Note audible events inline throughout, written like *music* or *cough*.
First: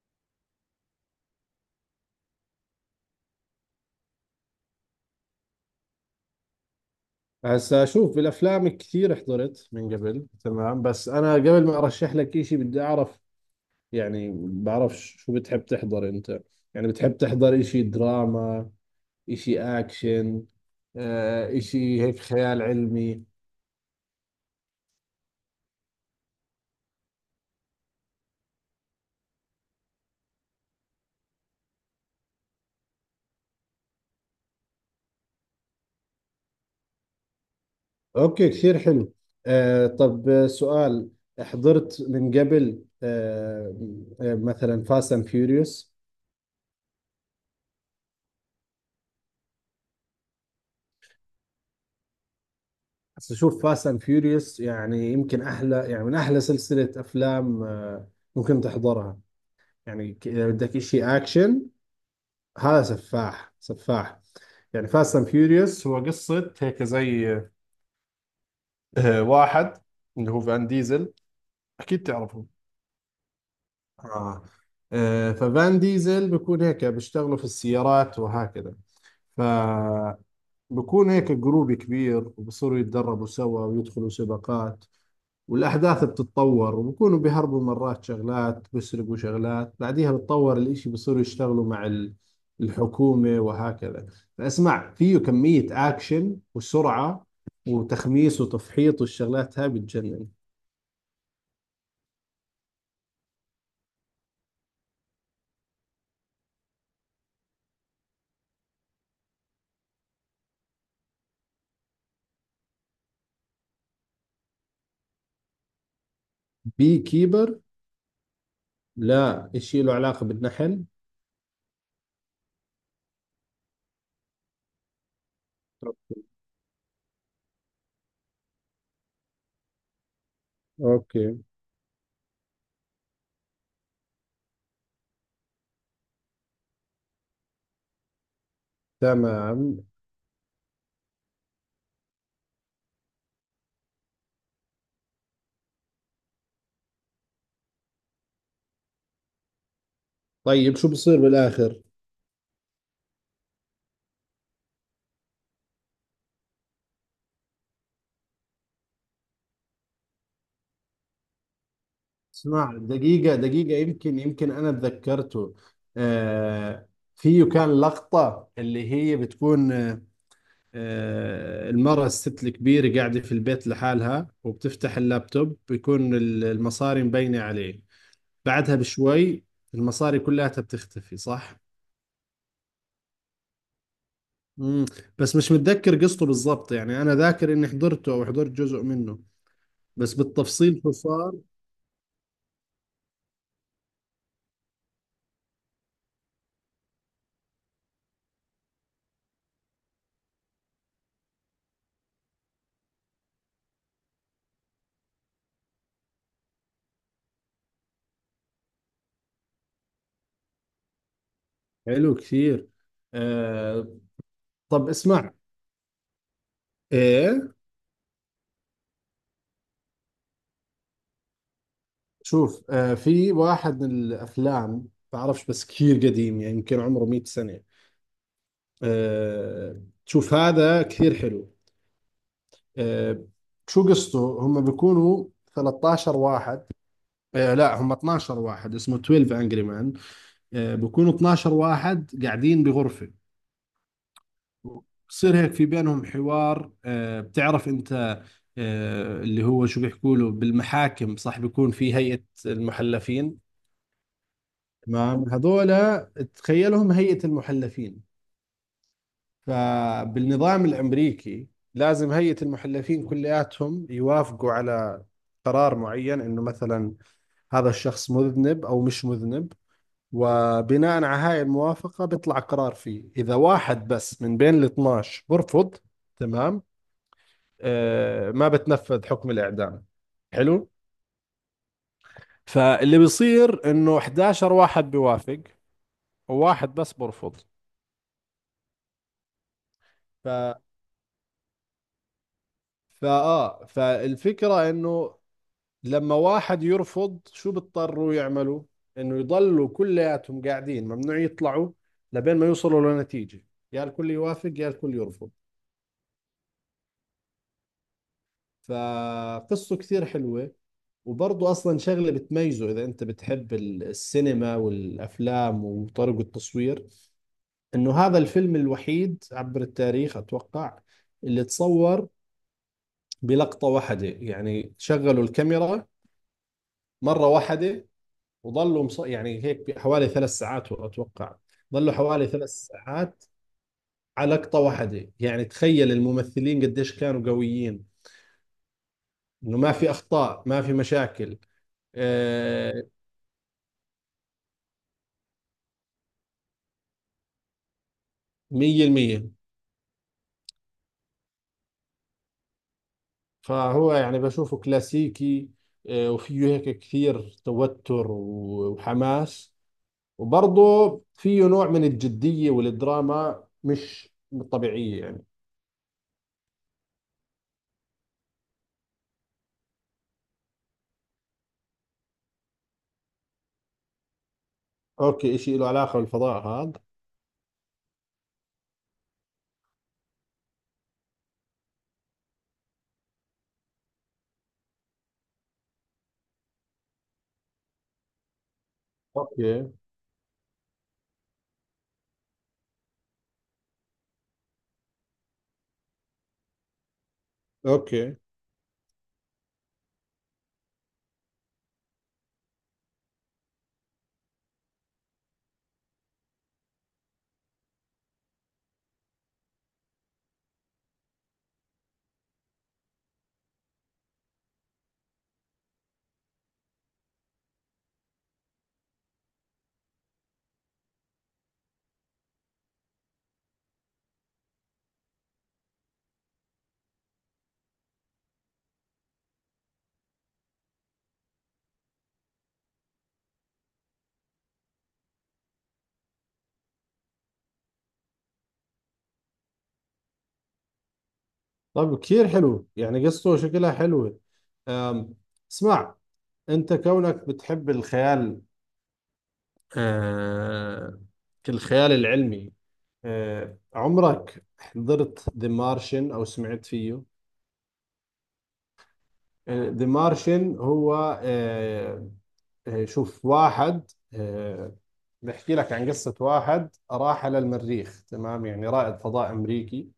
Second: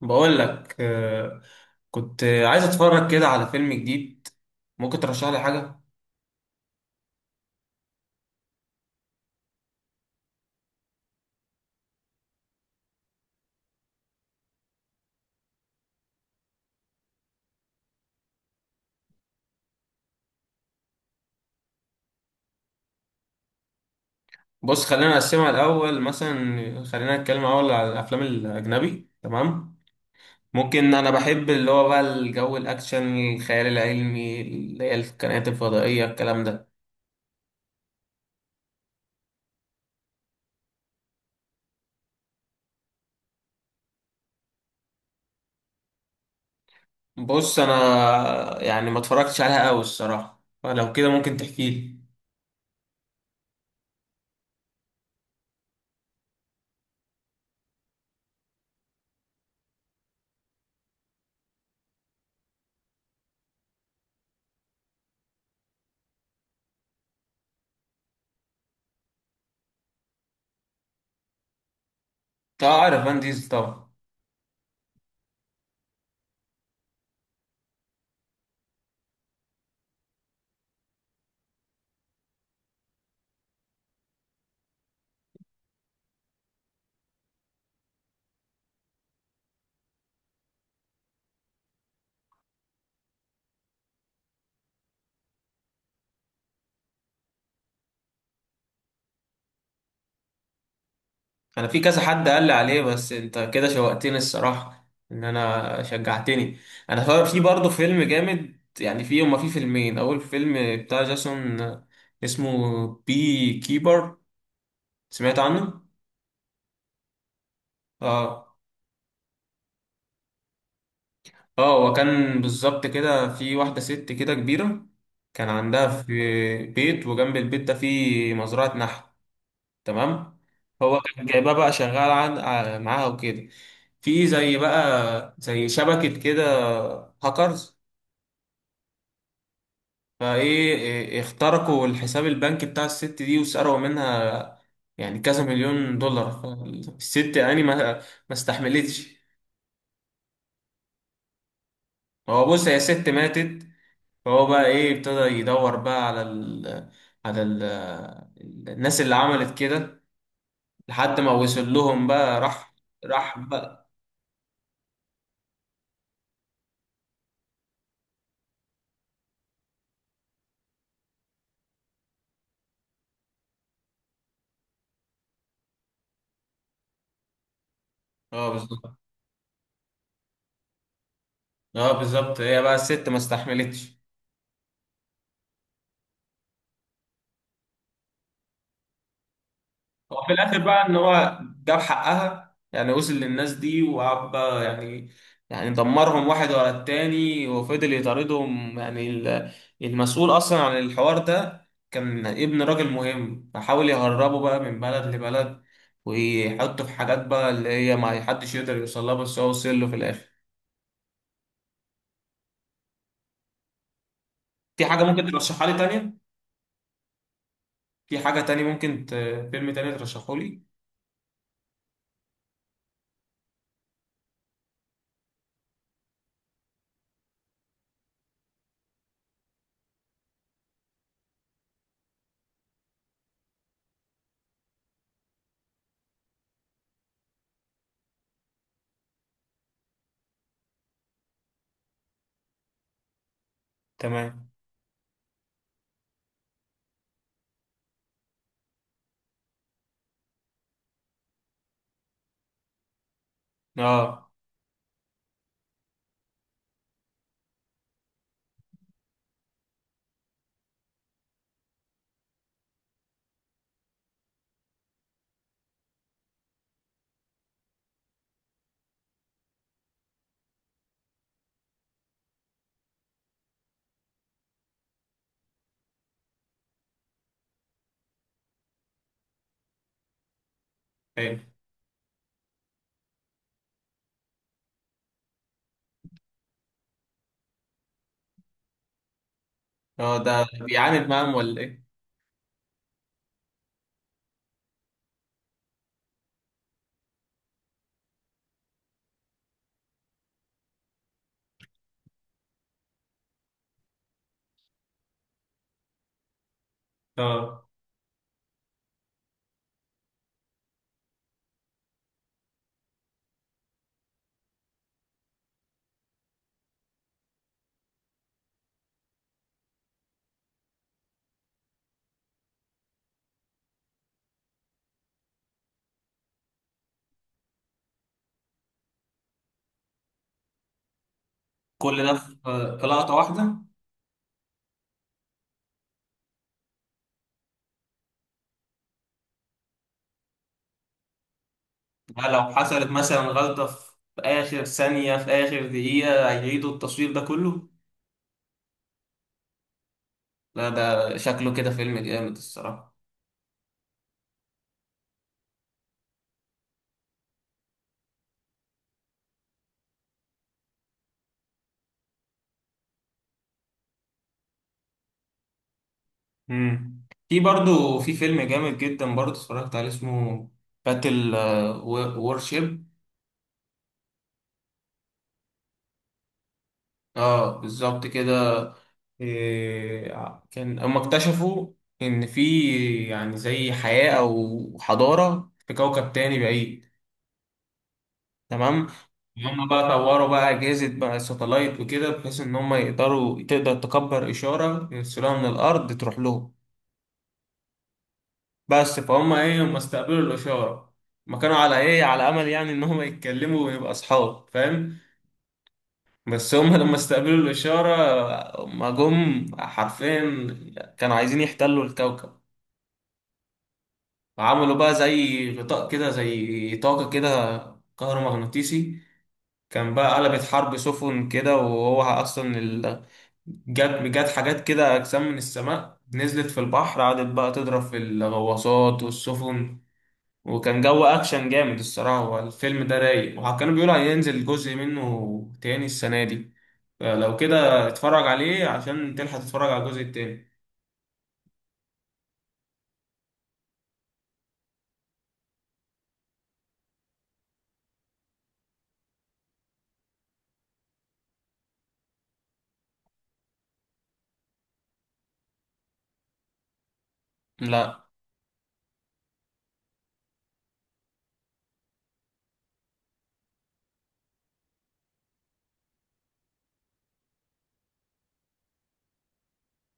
بقول لك كنت عايز اتفرج كده على فيلم جديد. ممكن ترشح لي حاجه؟ هسا شوف بالافلام كثير حضرت من قبل، تمام. بس انا قبل ما ارشح لك إشي بدي اعرف، يعني بعرف شو بتحب تحضر انت. يعني بتحب تحضر إشي دراما، إشي اكشن، إشي هيك خيال علمي؟ بص، خلينا نقسمها الاول، مثلا خلينا نتكلم اول على الافلام الاجنبي، تمام. ممكن، انا بحب اللي هو بقى الجو الاكشن، الخيال العلمي، اللي هي الكائنات الفضائيه الكلام ده. اوكي، كثير حلو. طب سؤال. حضرت من قبل مثلا فاست اند فيوريوس؟ بص، انا يعني ما اتفرجتش عليها قوي الصراحه، فلو كده ممكن تحكي لي. هسا شوف، فاست اند فيوريوس يعني يمكن احلى، يعني من احلى سلسلة افلام. ممكن تحضرها، يعني إذا بدك إشي أكشن هذا سفاح سفاح. يعني فاست أند فيوريوس هو قصة هيك زي واحد اللي هو فان ديزل، أكيد تعرفه. تعرف فان ديزل طبعا. آه. ففان ديزل بيكون هيك بيشتغلوا في السيارات وهكذا، فبكون هيك جروب كبير وبصيروا يتدربوا سوا ويدخلوا سباقات. والأحداث بتتطور وبكونوا بيهربوا مرات، شغلات بيسرقوا شغلات، بعديها بتطور الإشي بيصيروا يشتغلوا مع الحكومة وهكذا. فأسمع، فيه كمية أكشن وسرعة وتخميس وتفحيط والشغلات هاي بتجنن. انا في كذا حد قال لي عليه، بس انت كده شوقتني الصراحه، ان انا شجعتني. انا في برضه فيلم جامد، يعني في هما في فيلمين. اول فيلم بتاع جاسون، اسمه بي كيبر. سمعت عنه؟ بي كيبر؟ اه. لا، إشي له علاقة بالنحل. اه، وكان بالظبط كده في واحده ست كده كبيره، كان عندها في بيت، وجنب البيت ده في مزرعه نحل، تمام. هو كان أوكي. جايبها بقى شغال معاها وكده. في زي شبكة كده، هاكرز، تمام. فايه. اخترقوا الحساب البنكي بتاع الست دي وسرقوا منها يعني كذا مليون دولار. فالست يعني ما استحملتش. طيب شو بصير بالآخر؟ هو بص، هي ست ماتت. فهو بقى ابتدى يدور بقى على الناس اللي عملت كده، لحد ما وصل لهم بقى. راح. اسمع، دقيقة راح دقيقة، بقى. يمكن أنا تذكرته. آه فيه كان لقطة اللي هي بتكون المرأة، الست الكبيرة، قاعدة في البيت لحالها وبتفتح اللابتوب بيكون المصاري مبينة عليه. اه، بعدها بالظبط. بشوي المصاري كلها بتختفي، صح؟ اه، بالظبط، هي بقى الست ما استحملتش. مم. بس مش متذكر قصته بالضبط، يعني أنا ذاكر إني حضرته أو حضرت جزء منه، بس هو في الاخر بالتفصيل بقى شو ان صار. هو جاب حقها، يعني وصل للناس دي وقعد بقى يعني، يعني دمرهم واحد ورا التاني، وفضل يطاردهم. يعني المسؤول اصلا عن الحوار ده كان ابن راجل مهم، فحاول يهربه بقى من بلد لبلد، ويحطه في حاجات بقى اللي هي ما حدش يقدر يوصلها، بس هو وصل له في الاخر. حلو كثير. آه في طب حاجة ممكن اسمع. ترشحها لي تانية؟ إيه، في حاجة تانية ممكن فيلم تاني ترشحه لي؟ شوف، في واحد من الأفلام. بعرفش بس كثير قديم، يعني يمكن عمره 100 سنة. شوف هذا كثير حلو. آه، شو قصته، هم بيكونوا 13 واحد، لا هم 12 واحد، اسمه 12 انجري مان. بيكونوا 12 واحد قاعدين بغرفة. تمام. بصير هيك في بينهم حوار. بتعرف انت اللي هو شو بيحكوا له بالمحاكم، صح؟ بيكون في هيئة المحلفين. اه. تمام، هذول تخيلهم هيئة المحلفين. فبالنظام الامريكي لازم هيئة المحلفين كلياتهم يوافقوا على قرار معين، انه مثلا هذا الشخص مذنب أو مش مذنب. وبناء على هاي الموافقة بيطلع قرار. فيه إذا واحد بس من بين ال 12 برفض، تمام، ما بتنفذ حكم الإعدام. حلو. حلو. فاللي بيصير إنه 11 واحد بيوافق وواحد بس برفض. اه، ف... ده بيعاند معاهم ولا ايه؟ فآه فالفكرة إنه لما واحد يرفض، شو بيضطروا يعملوا؟ إنه يضلوا كلياتهم قاعدين، ممنوع يطلعوا لبين ما يوصلوا لنتيجة، يا الكل يوافق يا الكل يرفض. اه، فقصته كثير حلوة. وبرضه أصلا شغلة بتميزه، إذا أنت بتحب السينما والأفلام وطرق التصوير. إنه هذا الفيلم الوحيد عبر التاريخ أتوقع اللي تصور بلقطة واحدة. يعني شغلوا الكاميرا مرة واحدة، وظلوا يعني هيك حوالي 3 ساعات أتوقع، ظلوا كل ده حوالي في ثلاث في لقطة ساعات واحدة؟ على لقطة واحدة. يعني تخيل الممثلين قديش كانوا قويين، إنه ما في أخطاء ما في مشاكل. يعني لو آه، حصلت مثلا غلطة في آخر ثانية في آخر دقيقة، هيعيدوا التصوير ده كله؟ مية المية. لا، ده شكله كده فيلم جامد الصراحة. فهو يعني بشوفه كلاسيكي. وفيه هيك كثير توتر وحماس. وبرضه فيه نوع من الجدية والدراما مش طبيعية، يعني. امم في برضو في فيلم جامد جدا برضو، اتفرجت عليه، اسمه باتل وورشيب. أوكي، إشي له علاقة بالفضاء هذا؟ اه، بالظبط كده. كان هم اكتشفوا ان في يعني زي حياة او حضارة في كوكب تاني بعيد. تمام. هم أوكي. بقى طوروا بقى أجهزة بقى ساتلايت وكده، بحيث إن هم يقدروا تقدر تكبر إشارة يرسلوها من الأرض تروح لهم. أوكي بس فهم هم استقبلوا الإشارة، ما كانوا على أمل يعني إن هم يتكلموا ويبقى أصحاب، فاهم؟ بس هم لما استقبلوا الإشارة هم جم حرفيا كانوا عايزين يحتلوا الكوكب. عملوا بقى زي غطاء كده، زي طاقة كده كهرومغناطيسي، كان بقى قلبت حرب سفن كده، وهو اصلا جت حاجات كده، اجسام من السماء نزلت في البحر، قعدت بقى تضرب في الغواصات والسفن، وكان جو اكشن جامد الصراحه. هو الفيلم ده رايق، وكانوا بيقولوا هينزل جزء منه تاني السنه دي، فلو كده اتفرج عليه عشان تلحق تتفرج على الجزء التاني. طب، كثير حلو يعني قصته شكلها حلوة. أم، اسمع، أنت كونك بتحب الخيال، آه الخيال العلمي. عمرك حضرت ذا مارشن او سمعت فيه؟ لا، ذا مارشن هو آه، شوف، واحد بحكي لك عن قصة واحد راح على المريخ، تمام، يعني رائد فضاء امريكي.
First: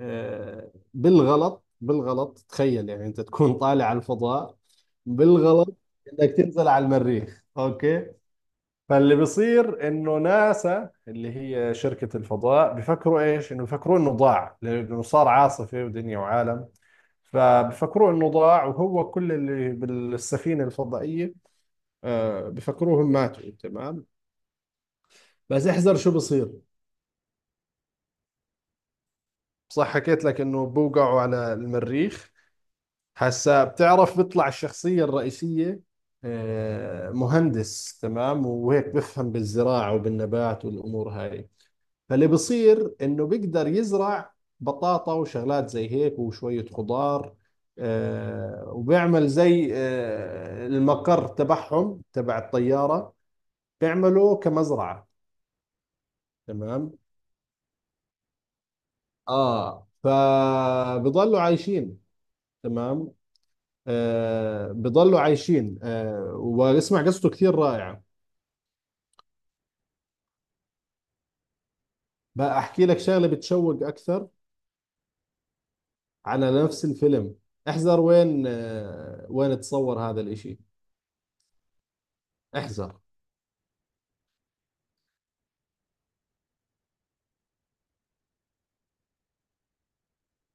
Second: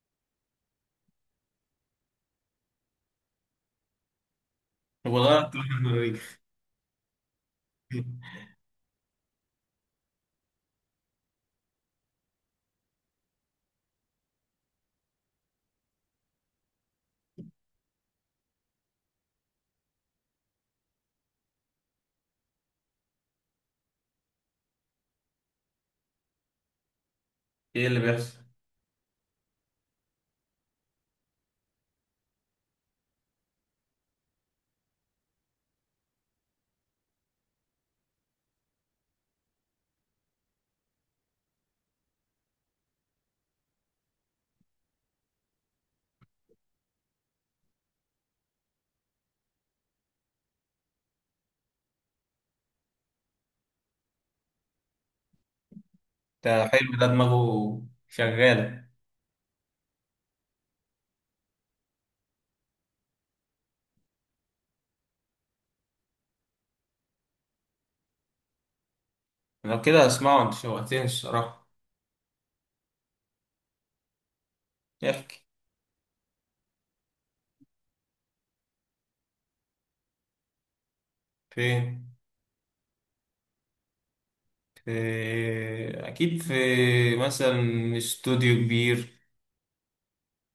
بالغلط، بالغلط، تخيل يعني انت تكون طالع على الفضاء، وغيرت بالغلط *laughs* انك تنزل على المريخ. اوكي. فاللي بيصير انه ناسا، اللي هي شركة الفضاء، بفكروا ايش؟ انه بفكروا انه ضاع، لانه صار عاصفة ودنيا وعالم. فبفكروا انه ضاع، وهو كل اللي بالسفينة الفضائية بفكروهم ماتوا. تمام، بس احذر شو بصير. ايه اللي بيحصل؟ صح حكيت لك انه بوقعوا على المريخ. هسا بتعرف، بيطلع الشخصية الرئيسية مهندس، تمام، وهيك بفهم بالزراعة وبالنبات والامور هاي. فاللي بيصير انه بيقدر يزرع بطاطا وشغلات زي هيك وشوية خضار. وبيعمل زي المقر تبعهم تبع الطيارة، بيعملوا كمزرعة. ده حلو، تمام. ده دماغه شغاله. اه، فبضلوا عايشين. تمام، بضلوا عايشين. واسمع قصته كثير رائعة. لو كده اسمعه، انت شوقتني الصراحه. بقى احكي لك شغلة بتشوق اكثر احكي. على نفس الفيلم. احذر وين تصور هذا الاشي. فين؟ احذر. في، اكيد في مثلا استوديو كبير.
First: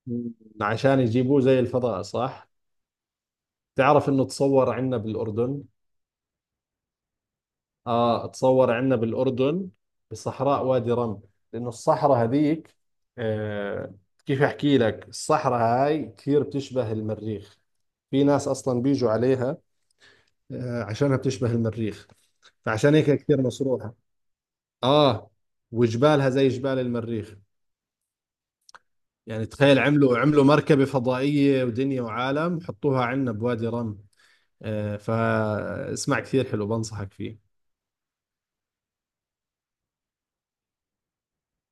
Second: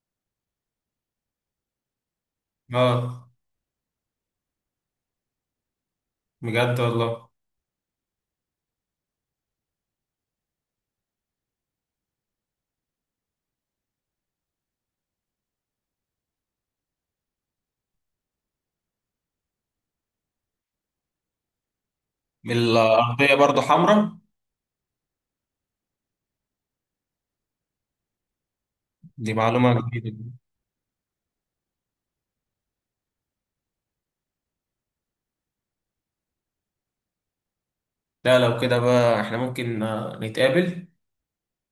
مم. عشان يجيبوه زي الفضاء، صح؟ اه، تعرف انه تصور عندنا بالاردن؟ بجد والله؟ اه، تصور عندنا بالاردن، بصحراء وادي رم. لانه الصحراء هذيك، آه كيف احكي لك؟ الصحراء هاي كثير بتشبه المريخ، في ناس اصلا بيجوا عليها عشانها بتشبه المريخ، فعشان هيك الارضيه كثير برضو مصروحة. حمراء. اه، وجبالها زي جبال المريخ، دي يعني معلومه تخيل عملوا جديده. عملوا مركبة فضائية ودنيا وعالم حطوها عندنا بوادي رم. فاسمع، كثير حلو بنصحك فيه. لا، لو كده بقى احنا ممكن نتقابل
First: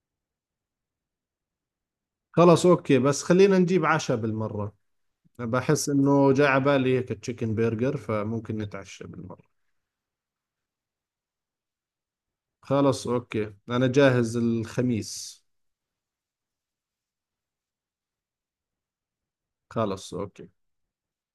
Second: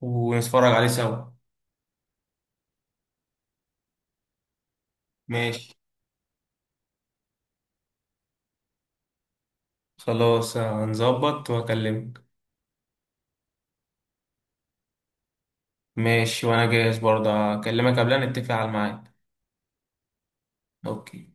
ونتفرج عليه سوا. خلاص، أوكي، بس خلينا نجيب عشاء بالمرة. ماشي. بحس إنه جاء على بالي هيك تشيكن برجر، فممكن نتعشى بالمرة. خلاص، هنظبط واكلمك. خلاص أوكي، أنا جاهز الخميس. ماشي، وانا جاهز برضه، اكلمك قبلها نتفق على الميعاد. خلاص أوكي. اوكي.